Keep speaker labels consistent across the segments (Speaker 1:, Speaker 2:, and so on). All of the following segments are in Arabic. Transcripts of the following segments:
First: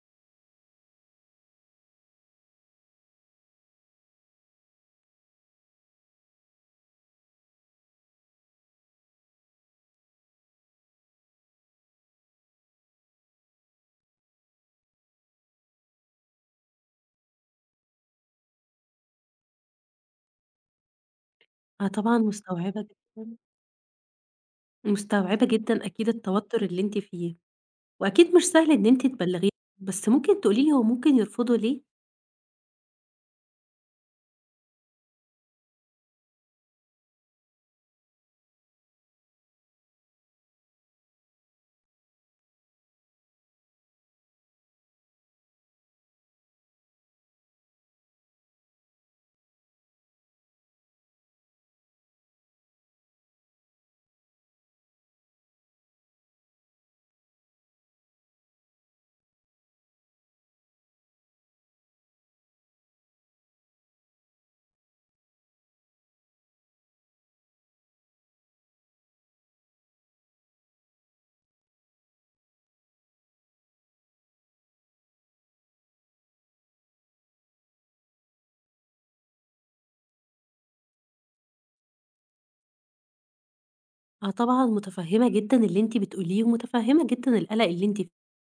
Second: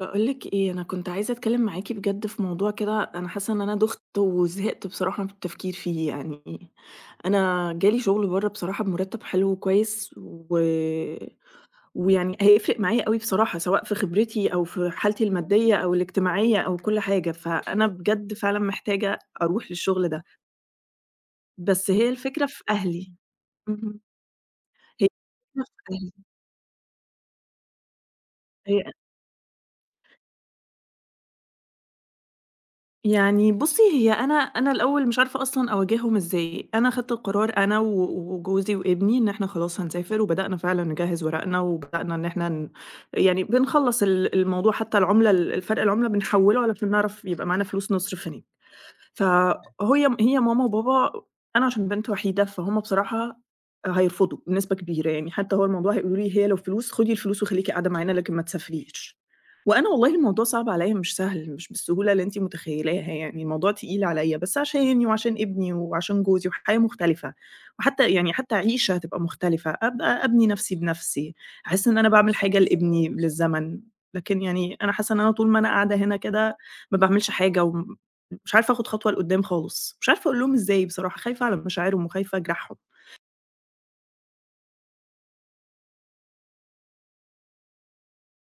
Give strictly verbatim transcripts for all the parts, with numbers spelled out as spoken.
Speaker 1: باقول لِك إيه، أنا كنت عايزة أتكلّم معاكِ بجد في موضوع كده، أنا حاسة إن أنا دُخت وزهقت بصراحة من التفكير فيه يعني، أنا جالي شغل برّه بصراحة بمُرتّب حلو وكويس و ويعني هيفرق معايا أوي بصراحة سواء في خبرتي أو في حالتي المادية أو الاجتماعية أو كل حاجة، فأنا بجد فعلًا محتاجة أروح للشغل ده،
Speaker 2: أنا
Speaker 1: بس هي
Speaker 2: طبعًا
Speaker 1: الفكرة في
Speaker 2: مستوعبة
Speaker 1: أهلي.
Speaker 2: جدًا
Speaker 1: اهم، هي
Speaker 2: مستوعبة
Speaker 1: الفكرة
Speaker 2: جدًا
Speaker 1: في
Speaker 2: أكيد
Speaker 1: أهلي.
Speaker 2: التوتر اللي أنتِ فيه، وأكيد مش سهل
Speaker 1: هي
Speaker 2: إن أنتِ تبلّغيه، بس ممكن تقولي لي هو ممكن يرفضوا ليه؟
Speaker 1: يعني بُصّي، هي أنا أنا الأول مش عارفة أصلًا أواجههم إزاي، أنا خدت القرار أنا و وجوزي وابني إن إحنا خلاص هنسافر، وبدأنا فعلًا نجهّز ورقنا، وبدأنا إن إحنا ن يعني بنخلّص ال الموضوع، حتى العُملة ال الفرق العُملة بنحوّله علشان نعرف يبقى معانا فلوس نصرف هناك. فهي هي ماما وبابا، أنا عشان بنت وحيدة، فهُم بصراحة هيرفضوا بنسبة كبيرة، يعني حتى هو الموضوع هيقولوا لي: "هي لو فلوس خدي الفلوس وخليكِ قاعدة معانا لكن ما تسافريش." وأنا والله الموضوع صعب عليّا مش سهل، مش بالسهولة اللي أنتِ متخيلاها يعني، الموضوع تقيل عليّا، بس عشاني وعشان ابني وعشان جوزي وحياة مختلفة، وحتى يعني حتى عيشة هتبقى مختلفة، أبقى أبني نفسي بنفسي، أحس إن أنا باعمل حاجة لابني، للزمن، لكن يعني أنا حاسة إن أنا طول ما أنا قاعدة هنا كده ما باعملش حاجة وم مش عارفة آخُد خطوة لقدّام خالص، مش عارفة أقول لهم إزاي بصراحة، خايفة على مشاعرهم وخايفة أجرحهم.
Speaker 2: آه طبعًا متفهّمة جدًا اللي أنتِ بتقوليه، ومتفهّمة جدًا القلق اللي أنتِ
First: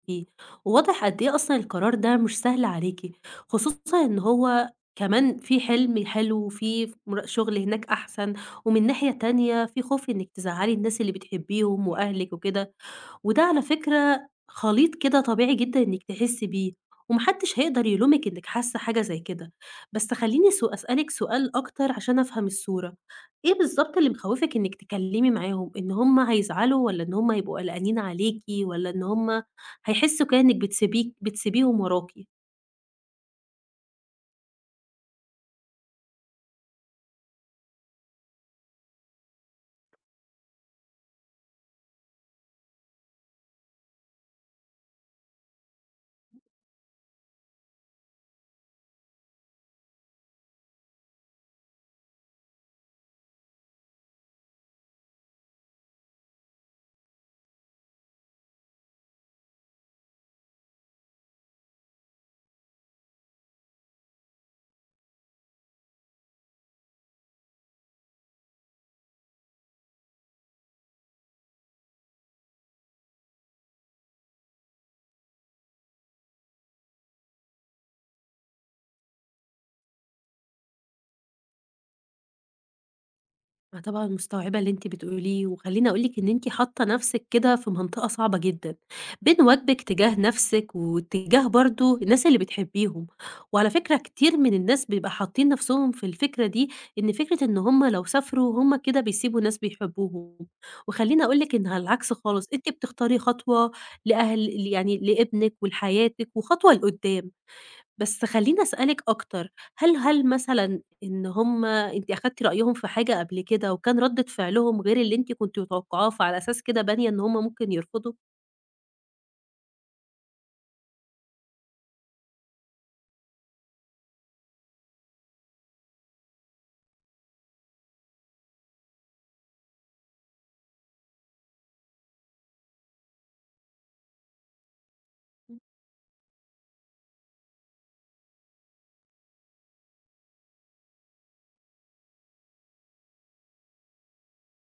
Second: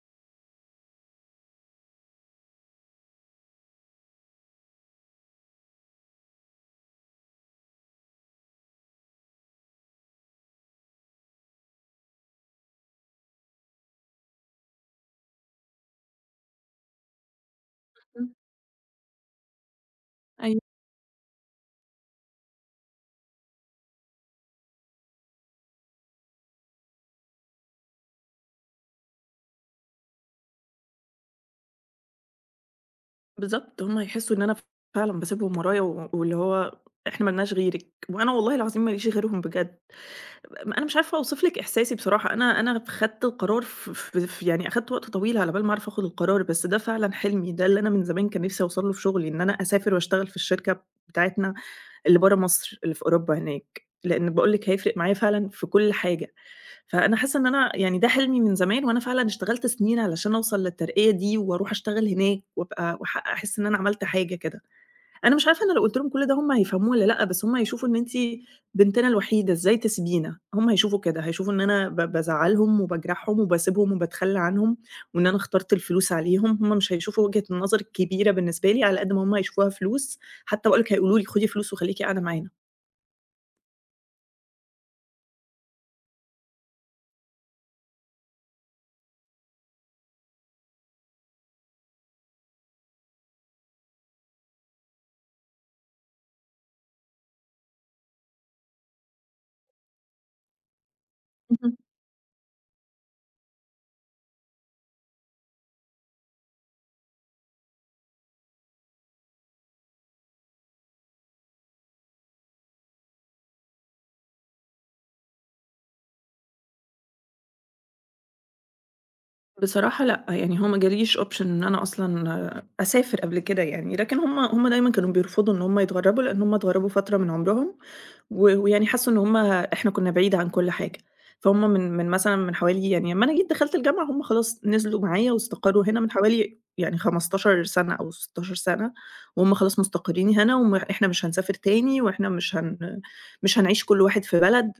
Speaker 2: فيه، وواضح قد إيه أصلًا القرار ده مش سهل عليكِ، خصوصًا إن هو كمان في حلم حلو وفي مر شغل هناك أحسن، ومن ناحية تانية في خوف إنِّك تزعّلي الناس اللي بتحبيهم وأهلِك وكده، وده على فكرة خليط كده طبيعي جدًا إنِّك تحسّي بيه، وما حدش هيقدر يلومِك
Speaker 1: إمم،
Speaker 2: إنِّك حاسة حاجة زي كده، بس خلّيني
Speaker 1: أيوه.
Speaker 2: سو أسألِك سؤال أكتر عشان أفهم الصورة، إيه بالضبط اللي مخوّفِك إنِّك تكلّمي معاهم، إن هُم هيزعلوا والّا إن هُم هيبقوا قلقانين عليكِ والّا إن هُم هيحسّوا كده إنِّك بتسيبيك بتسيبيهم وراكِ؟
Speaker 1: بالضبط، هم هيحسّوا إن أنا فعلًا باسيبهم ورايا و واللي هو إحنا ما لناش غيرِك، وأنا والله العظيم ما ليش غيرهم بجد. أنا مش عارفة أوصف لِك إحساسي بصراحة، أنا أنا خدت القرار ف ف ف يعني أخدت وقت طويل على بال ما أعرف آخُد القرار، بس ده فعلًا حلمي، ده اللي أنا من زمان كان نِفْسي أوصل له في شغلي، إن أنا أسافر وأشتغل في الشركة بتاعتنا اللي برّه مصر، اللي في أوروبا هناك، لإن باقول لِك هيفرق معايا فعلًا في كل حاجة. فأنا حاسة إن أنا يعني ده حلمي من زمان، وأنا فعلًا اشتغلت سنين علشان أوصل للترقية دي، وأروح أشتغل هناك، وأبقى وأحقق أحس إن أنا عملت حاجة كده. أنا مش عارفة أنا لو قُلت لهم كل ده هم هيفهموه والّا لأ، بس هم هيشوفوا إن أنتِ بنتنا الوحيدة، إزاي تسيبينا؟ هم هيشوفوا كده، هيشوفوا إن أنا ب بازعّلهم وباجرحهم وباسيبهم وباتخلّى عنهم، وإن أنا اخترت الفلوس عليهم. هم مش هيشوفوا وجهة النظر الكبيرة بالنسبة لي على قد ما هم هيشوفوها فلوس، حتى باقول لِك هيقولوا لي خدي فلوس وخليكِ قاعدة معانا.
Speaker 2: أنا طبعًا مستوعبة اللي أنتِ بتقوليه، وخلّيني أقول لِك إن أنتِ حاطة نفسِك كده في منطقة صعبة جدًا، بين واجبِك تجاه نفسِك، واتجاه برضه الناس اللي بتحبيهم، وعلى فكرة كتير من الناس بيبقى حاطين نفسهم في الفكرة دي، إن فكرة إن هُم لو سافروا هُم كده بيسيبوا ناس بيحبوهم، وخلّيني أقول لِك إنها العكس خالص، أنتِ بتختاري خطوة لأهل يعني لابنِك ولحياتِك، وخطوة لقدّام. بس خلّيني أسألِك أكتر، هل هل مثلًا إن هُم أنتِ أخدتِ رأيهم في حاجة قبل كده وكان ردة فعلهم غير اللي أنتِ كنتِ متوقعاه، فعلى أساس كده بانية إن هُم ممكن يرفضوا؟
Speaker 1: بصراحة لأ، يعني هو ما جاليش option إن أنا أصلًا أسافر قبل كده يعني، لكن هُم هُم دايمًا كانوا بيرفضوا إن هُم يتغرّبوا، لإن هُم اتغرّبوا فترة من عمرهم، و ويعني حسّوا إن هُم إحنا كُنّا بعيد عن كل حاجة، فهُم من من مثلًا من حوالي يعني أمّا أنا جيت دخلت الجامعة هُم خلاص نزلوا معايا واستقرّوا هنا من حوالي يعني خمستاشر سَنة أو ستاشر سَنة، وهُم خلاص مستقرّين هنا وم إحنا مش هنسافر تاني وإحنا مش هن مش هنعيش كل واحد في بلد،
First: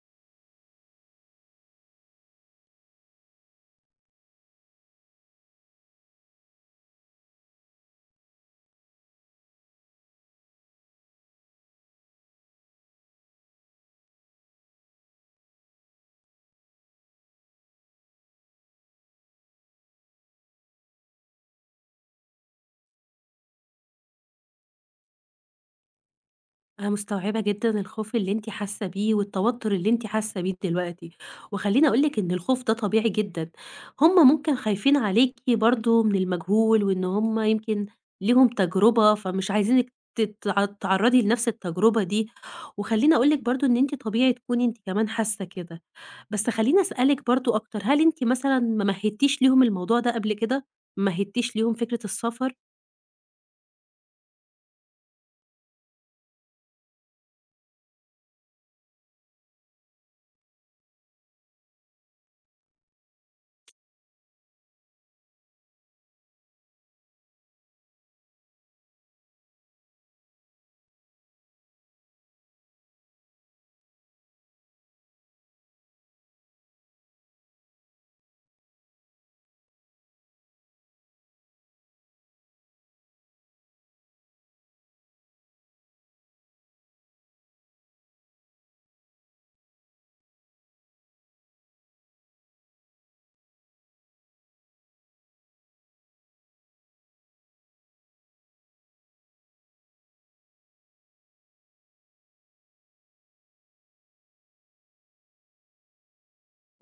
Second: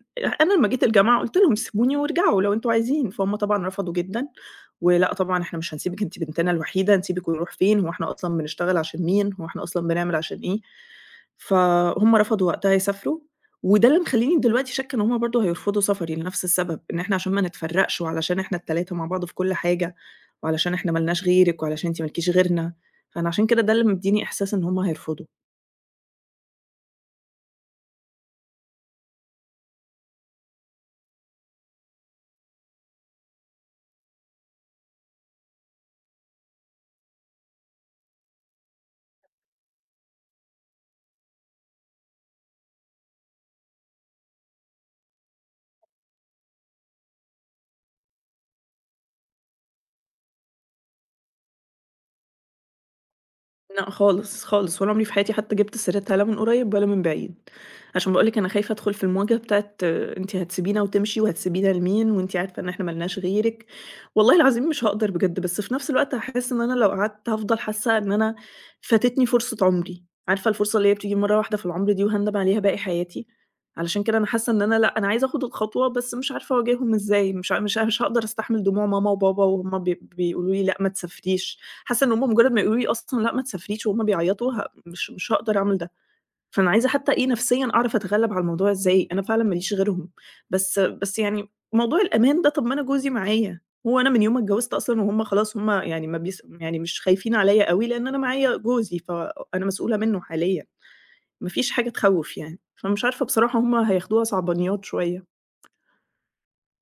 Speaker 1: أنا لمّا جيت الجامعة قُلت لهم سيبوني وارجعوا لو أنتم عايزين، فهُم طبعًا رفضوا جدًا، ولأ طبعًا إحنا مش هنسيبِك أنتِ بنتنا الوحيدة، نسيبِك ونروح فين، هو إحنا أصلًا بنشتغل عشان مين، هو إحنا أصلًا بنعمل عشان إيه، فهُم رفضوا وقتها يسافروا، وده اللي مخلّيني دلوقتي شاكة إن هُم برضه هيرفضوا سفري لنفس السبب، إن إحنا عشان ما نتفرّقش وعلشان إحنا التلاتة مع بعض في كل حاجة، وعلشان إحنا ما لناش غيرِك وعلشان أنتِ ما لكيش غيرنا، فأنا عشان كده ده اللي مدّيني إحساس إن هُم هيرفضوا.
Speaker 2: أنا مستوعبة جدًا الخوف اللي أنتِ حاسة بيه، والتوتر اللي أنتِ حاسة بيه دلوقتي، وخلّيني أقول لِك إن الخوف ده طبيعي جدًا، هُم ممكن خايفين عليكِ برضه من المجهول، وإن هُم يمكن ليهم تجربة، فمش عايزينِك تتع تتعرّضي لنفس التجربة دي، وخلّيني أقول لِك برضه إن أنتِ طبيعي تكوني أنتِ كمان حاسة كده، بس خلّيني أسألِك برضه أكتر، هل أنتِ مثلًا ما مهدتيش ليهم الموضوع ده قبل كده؟ ما مهدتيش ليهم فكرة السفر؟
Speaker 1: لأ خالص، خالص، ولا عمري في حياتي حتى جِبت سيرتها لا من قريب ولا من بعيد، عشان باقول لِك أنا خايفة أدخل في المواجهة بتاعة أنتِ هتسيبينا وتمشي وهتسيبينا لمين وأنتِ عارفة إن إحنا ما لناش غيرِك، والله العظيم مش هاقدر بجد، بس في نفس الوقت هاحس إن أنا لو قعدت هافضل حاسة إن أنا فاتتني فرصة عمري، عارفة الفرصة اللي هي بتيجي مرة واحدة في العمر دي وهاندم عليها باقي حياتي، علشان كده أنا حاسة إن أنا لأ، أنا عايزة آخد الخطوة بس مش عارفة أواجههم إزاي، مش ع مش مش هاقدر أستحمل دموع ماما وبابا وهُم بي بيقولوا لي لأ ما تسافريش. حاسة إن هُم مجرد ما يقولوا لي أصلًا لأ ما تسافريش وهُم بيعيطوا ه مش مش هاقدر أعمل ده، فأنا عايزة حتى إيه نفسيًا أعرف أتغلب على الموضوع إزاي، أنا فعلًا ما ليش غيرهم، بس بس يعني موضوع الأمان ده طب ما أنا جوزي معايا، هو أنا من يوم ما اتجوزت أصلًا وهُم خلاص هُم يعني ما بيس يعني مش خايفين عليَّ أوي لأن أنا معايا جوزي، فأنا مسؤولة منه حاليًا، ما فيش حاجة تخوّف يعني، فمش عارفة بصراحة هُم هياخدوها صعبانيات شوية.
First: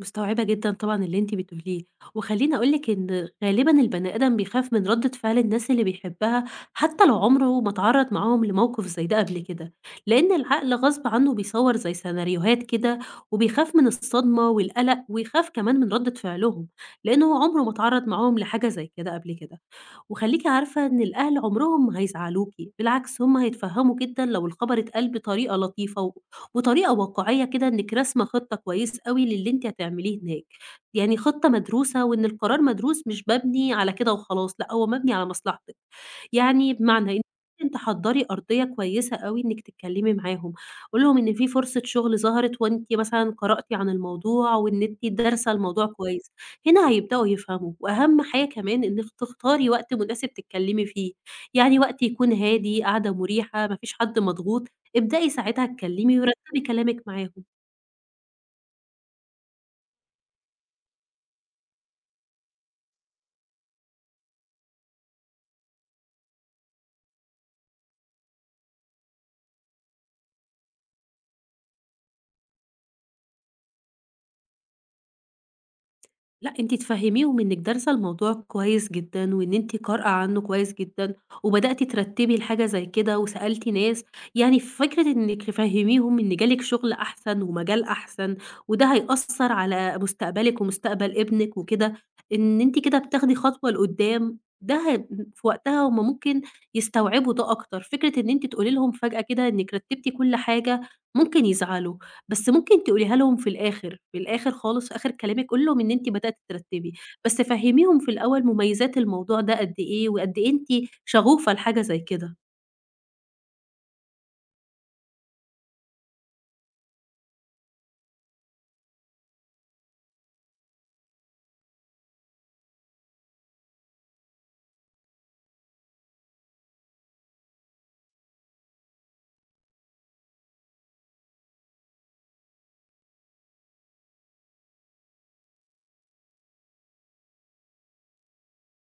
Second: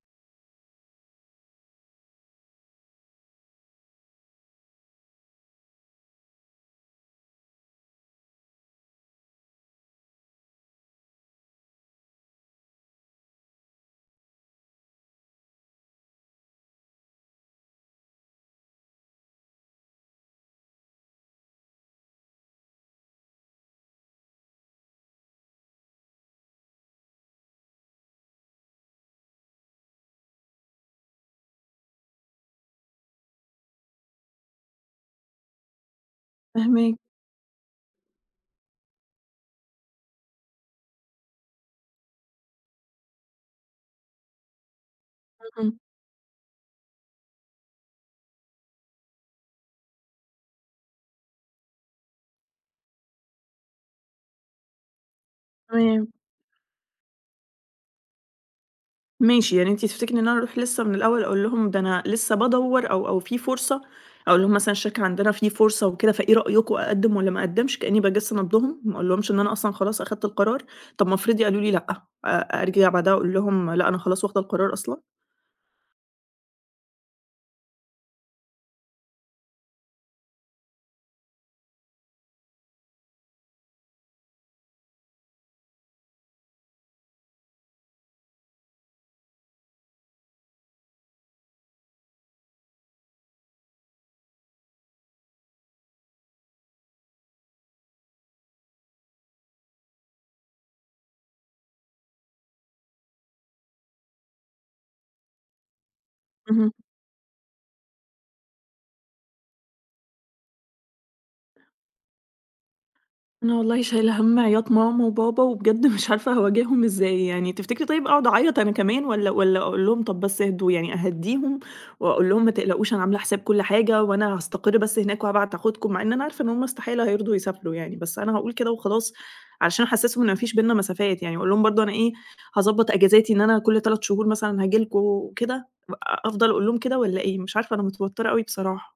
Speaker 2: مستوعبة جدًا طبعًا اللي أنتِ بتقوليه، وخلّيني أقول لِك إن غالبًا البني آدم بيخاف من ردة فعل الناس اللي بيحبها، حتى لو عمره ما اتعرّض معاهم لموقف زي ده قبل كده، لإن العقل غصب عنه بيصوّر زي سيناريوهات كده، وبيخاف من الصدمة والقلق، ويخاف كمان من ردة فعلهم، لإنه هو عمره ما اتعرّض معاهم لحاجة زي كده قبل كده. وخلّيكِ عارفة إن الأهل عمرهم ما هيزعّلوكِ، بالعكس هم هيتفهّموا جدًا لو الخبر اتقال بطريقة لطيفة و وطريقة واقعية كده إنِّك راسمة خطة كويس أوي للي أنتِ هتعمليه هناك، يعني خطة مدروسة وإن القرار مدروس مش مبني على كده وخلاص، لأ هو مبني على مصلحتِك، يعني
Speaker 1: فاهماك،
Speaker 2: بمعنى إن أنتِ تحضّري أرضية كويسة أوي إنِّك تتكلّمي معاهم، قولي لهم إن في فرصة شغل ظهرت وأنتِ مثلًا قرأتِ عن الموضوع وإن أنتِ دارسة
Speaker 1: إمم،
Speaker 2: الموضوع كويس. هنا هيبدأوا يفهموا، وأهم حاجة كمان إنِّك تختاري وقت مناسب تتكلّمي فيه، يعني وقت يكون هادي، قعدة مُريحة، ما فيش حد مضغوط، ابدئي ساعتها
Speaker 1: تمام.
Speaker 2: اتكلّمي ورتّبي كلامِك معاهم.
Speaker 1: ماشي، يعني أنتِ تفتكري إن أنا أروح لسه من الأول أقول لهم ده أنا لسه بادوّر أو أو في فرصة، أقول لهم مثلًا الشركة عندنا في فرصة وكده فإيه رأيكم أقدّم والّا ما أقدّمش؟ كإني باجِس نبضهم، ما أقولهمش إن أنا أصلًا خلاص أخدت القرار، طب ما افرضي قالوا لي لأ، أ أرجع بعدها أقول لهم لأ أنا خلاص واخدة القرار أصلًا؟
Speaker 2: لأ، أنتِ تفهّميهم إنِّك دارسة الموضوع كويس جدًا، وإن أنتِ قارئة عنّه كويس جدًا، وبدأتِ ترتّبي لحاجة زي كده، وسألتِ ناس، يعني فكرة إنِّك تفهّميهم إن جالِك شغل أحسن ومجال أحسن، وده هيأثّر على مستقبلِك ومستقبل ابنِك وكده، إن أنتِ كده بتاخدي خطوة لقدّام، ده ه في وقتها هُم ممكن يستوعبوا ده أكتر، فكرة إن أنتِ تقولي لهم فجأة كده إنِّك رتّبتِ كل حاجة ممكن يزعلوا. بس ممكن تقوليها لهم في الآخر، في الآخر خالص في آخر كلامِك قولي لهم إن أنتِ بدأتِ
Speaker 1: اهم.
Speaker 2: ترتّبي، بس فهّميهم في الأول مميزات الموضوع ده قد إيه، وقد إيه أنتِ شغوفة لحاجة زي كده.
Speaker 1: أنا والله شايلة هَم عياط ماما وبابا، وبجد مش عارفة هاواجههم إزاي يعني، تفتكري طيب أقعد أعيّط أنا كمان والّا والّا أقول لهم طب بس اهدوا، يعني أهدّيهم وأقول لهم ما تقلقوش أنا عاملة حساب كل حاجة، وأنا هاستقر بس هناك وهابعت آخدكم، مع إن أنا عارفة إن هُم استحالة هيرضوا يسافروا يعني، بس أنا هاقول كده وخلاص، علشان أحسّسهم إن ما فيش بيننا مسافات يعني، أقول لهم برضه أنا إيه، هاضبّط أجازاتي إن أنا كل ثلاثة شهور مثلًا هاجي لكم وكده، أ أفضل أقول لهم كده والّا إيه؟ مش عارفة أنا متوترة أوي بصراحة.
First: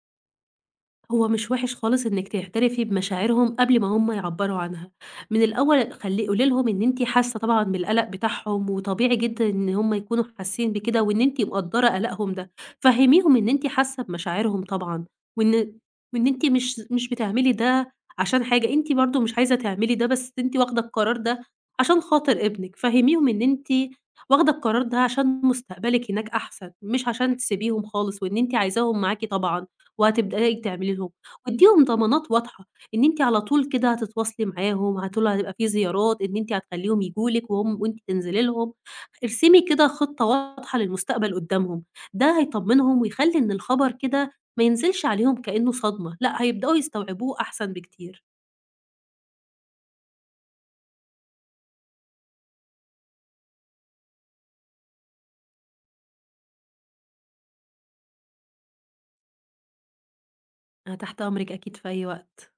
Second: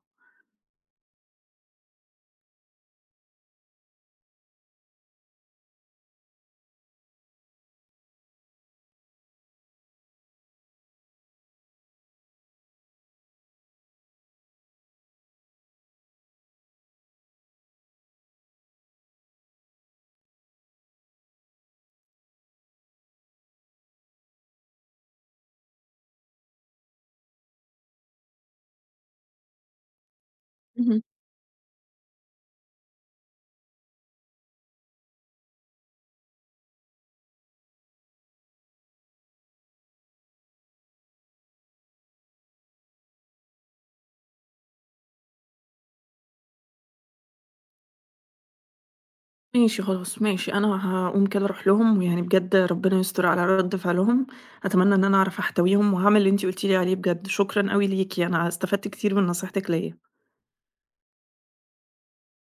Speaker 2: هو مش وِحِش خالص إنِّك تعترفي بمشاعرهم قبل ما هم يعبّروا عنها، من الأول خلّي قولي لهم إن أنتِ حاسة طبعًا بالقلق بتاعهم، وطبيعي جدًا إن هم يكونوا حاسين بكده، وإن أنتِ مقدّرة قلقهم ده، فهّميهم إن أنتِ حاسة بمشاعرهم طبعًا، وإن وإن أنتِ مش مش بتعملي ده عشان حاجة، أنتِ برضه مش عايزة تعملي ده، بس أنتِ واخدة القرار ده عشان خاطر ابنِك، فهّميهم إن أنتِ واخدة القرار ده عشان مستقبلِك هناك أحسن، مش عشان تسيبيهم خالص، وإن أنتِ عايزاهم معاكِ طبعًا، وهتبدئي تعملي لهم، وادّيهم ضمانات واضحة، إن أنتِ على طول كده هتتواصلي معاهم، على طول هتبقى في زيارات، إن أنتِ هتخلّيهم ييجوا لِك وهم وأنتِ تنزلي لهم، ارسمي كده خطة واضحة للمستقبل قدّامهم، ده هيطمّنهم ويخلّي إن الخبر كده ما ينزلش عليهم كإنه صدمة، لأ هيبدؤوا يستوعبوه أحسن بكتير.
Speaker 1: ماشي خلاص، ماشي، أنا هاقوم كده أروح لهم، ويعني بجد ربنا يستر على رد فعلهم، أتمنى إن أنا أعرف أحتويهم، وهاعمل اللي أنتِ قُلتِ لي عليه بجد، شكرًا أوي ليكِ، أنا استفدت كتير من نصيحتِك ليّا.
Speaker 2: أنا تحت أمرِك أكيد في أي وقت.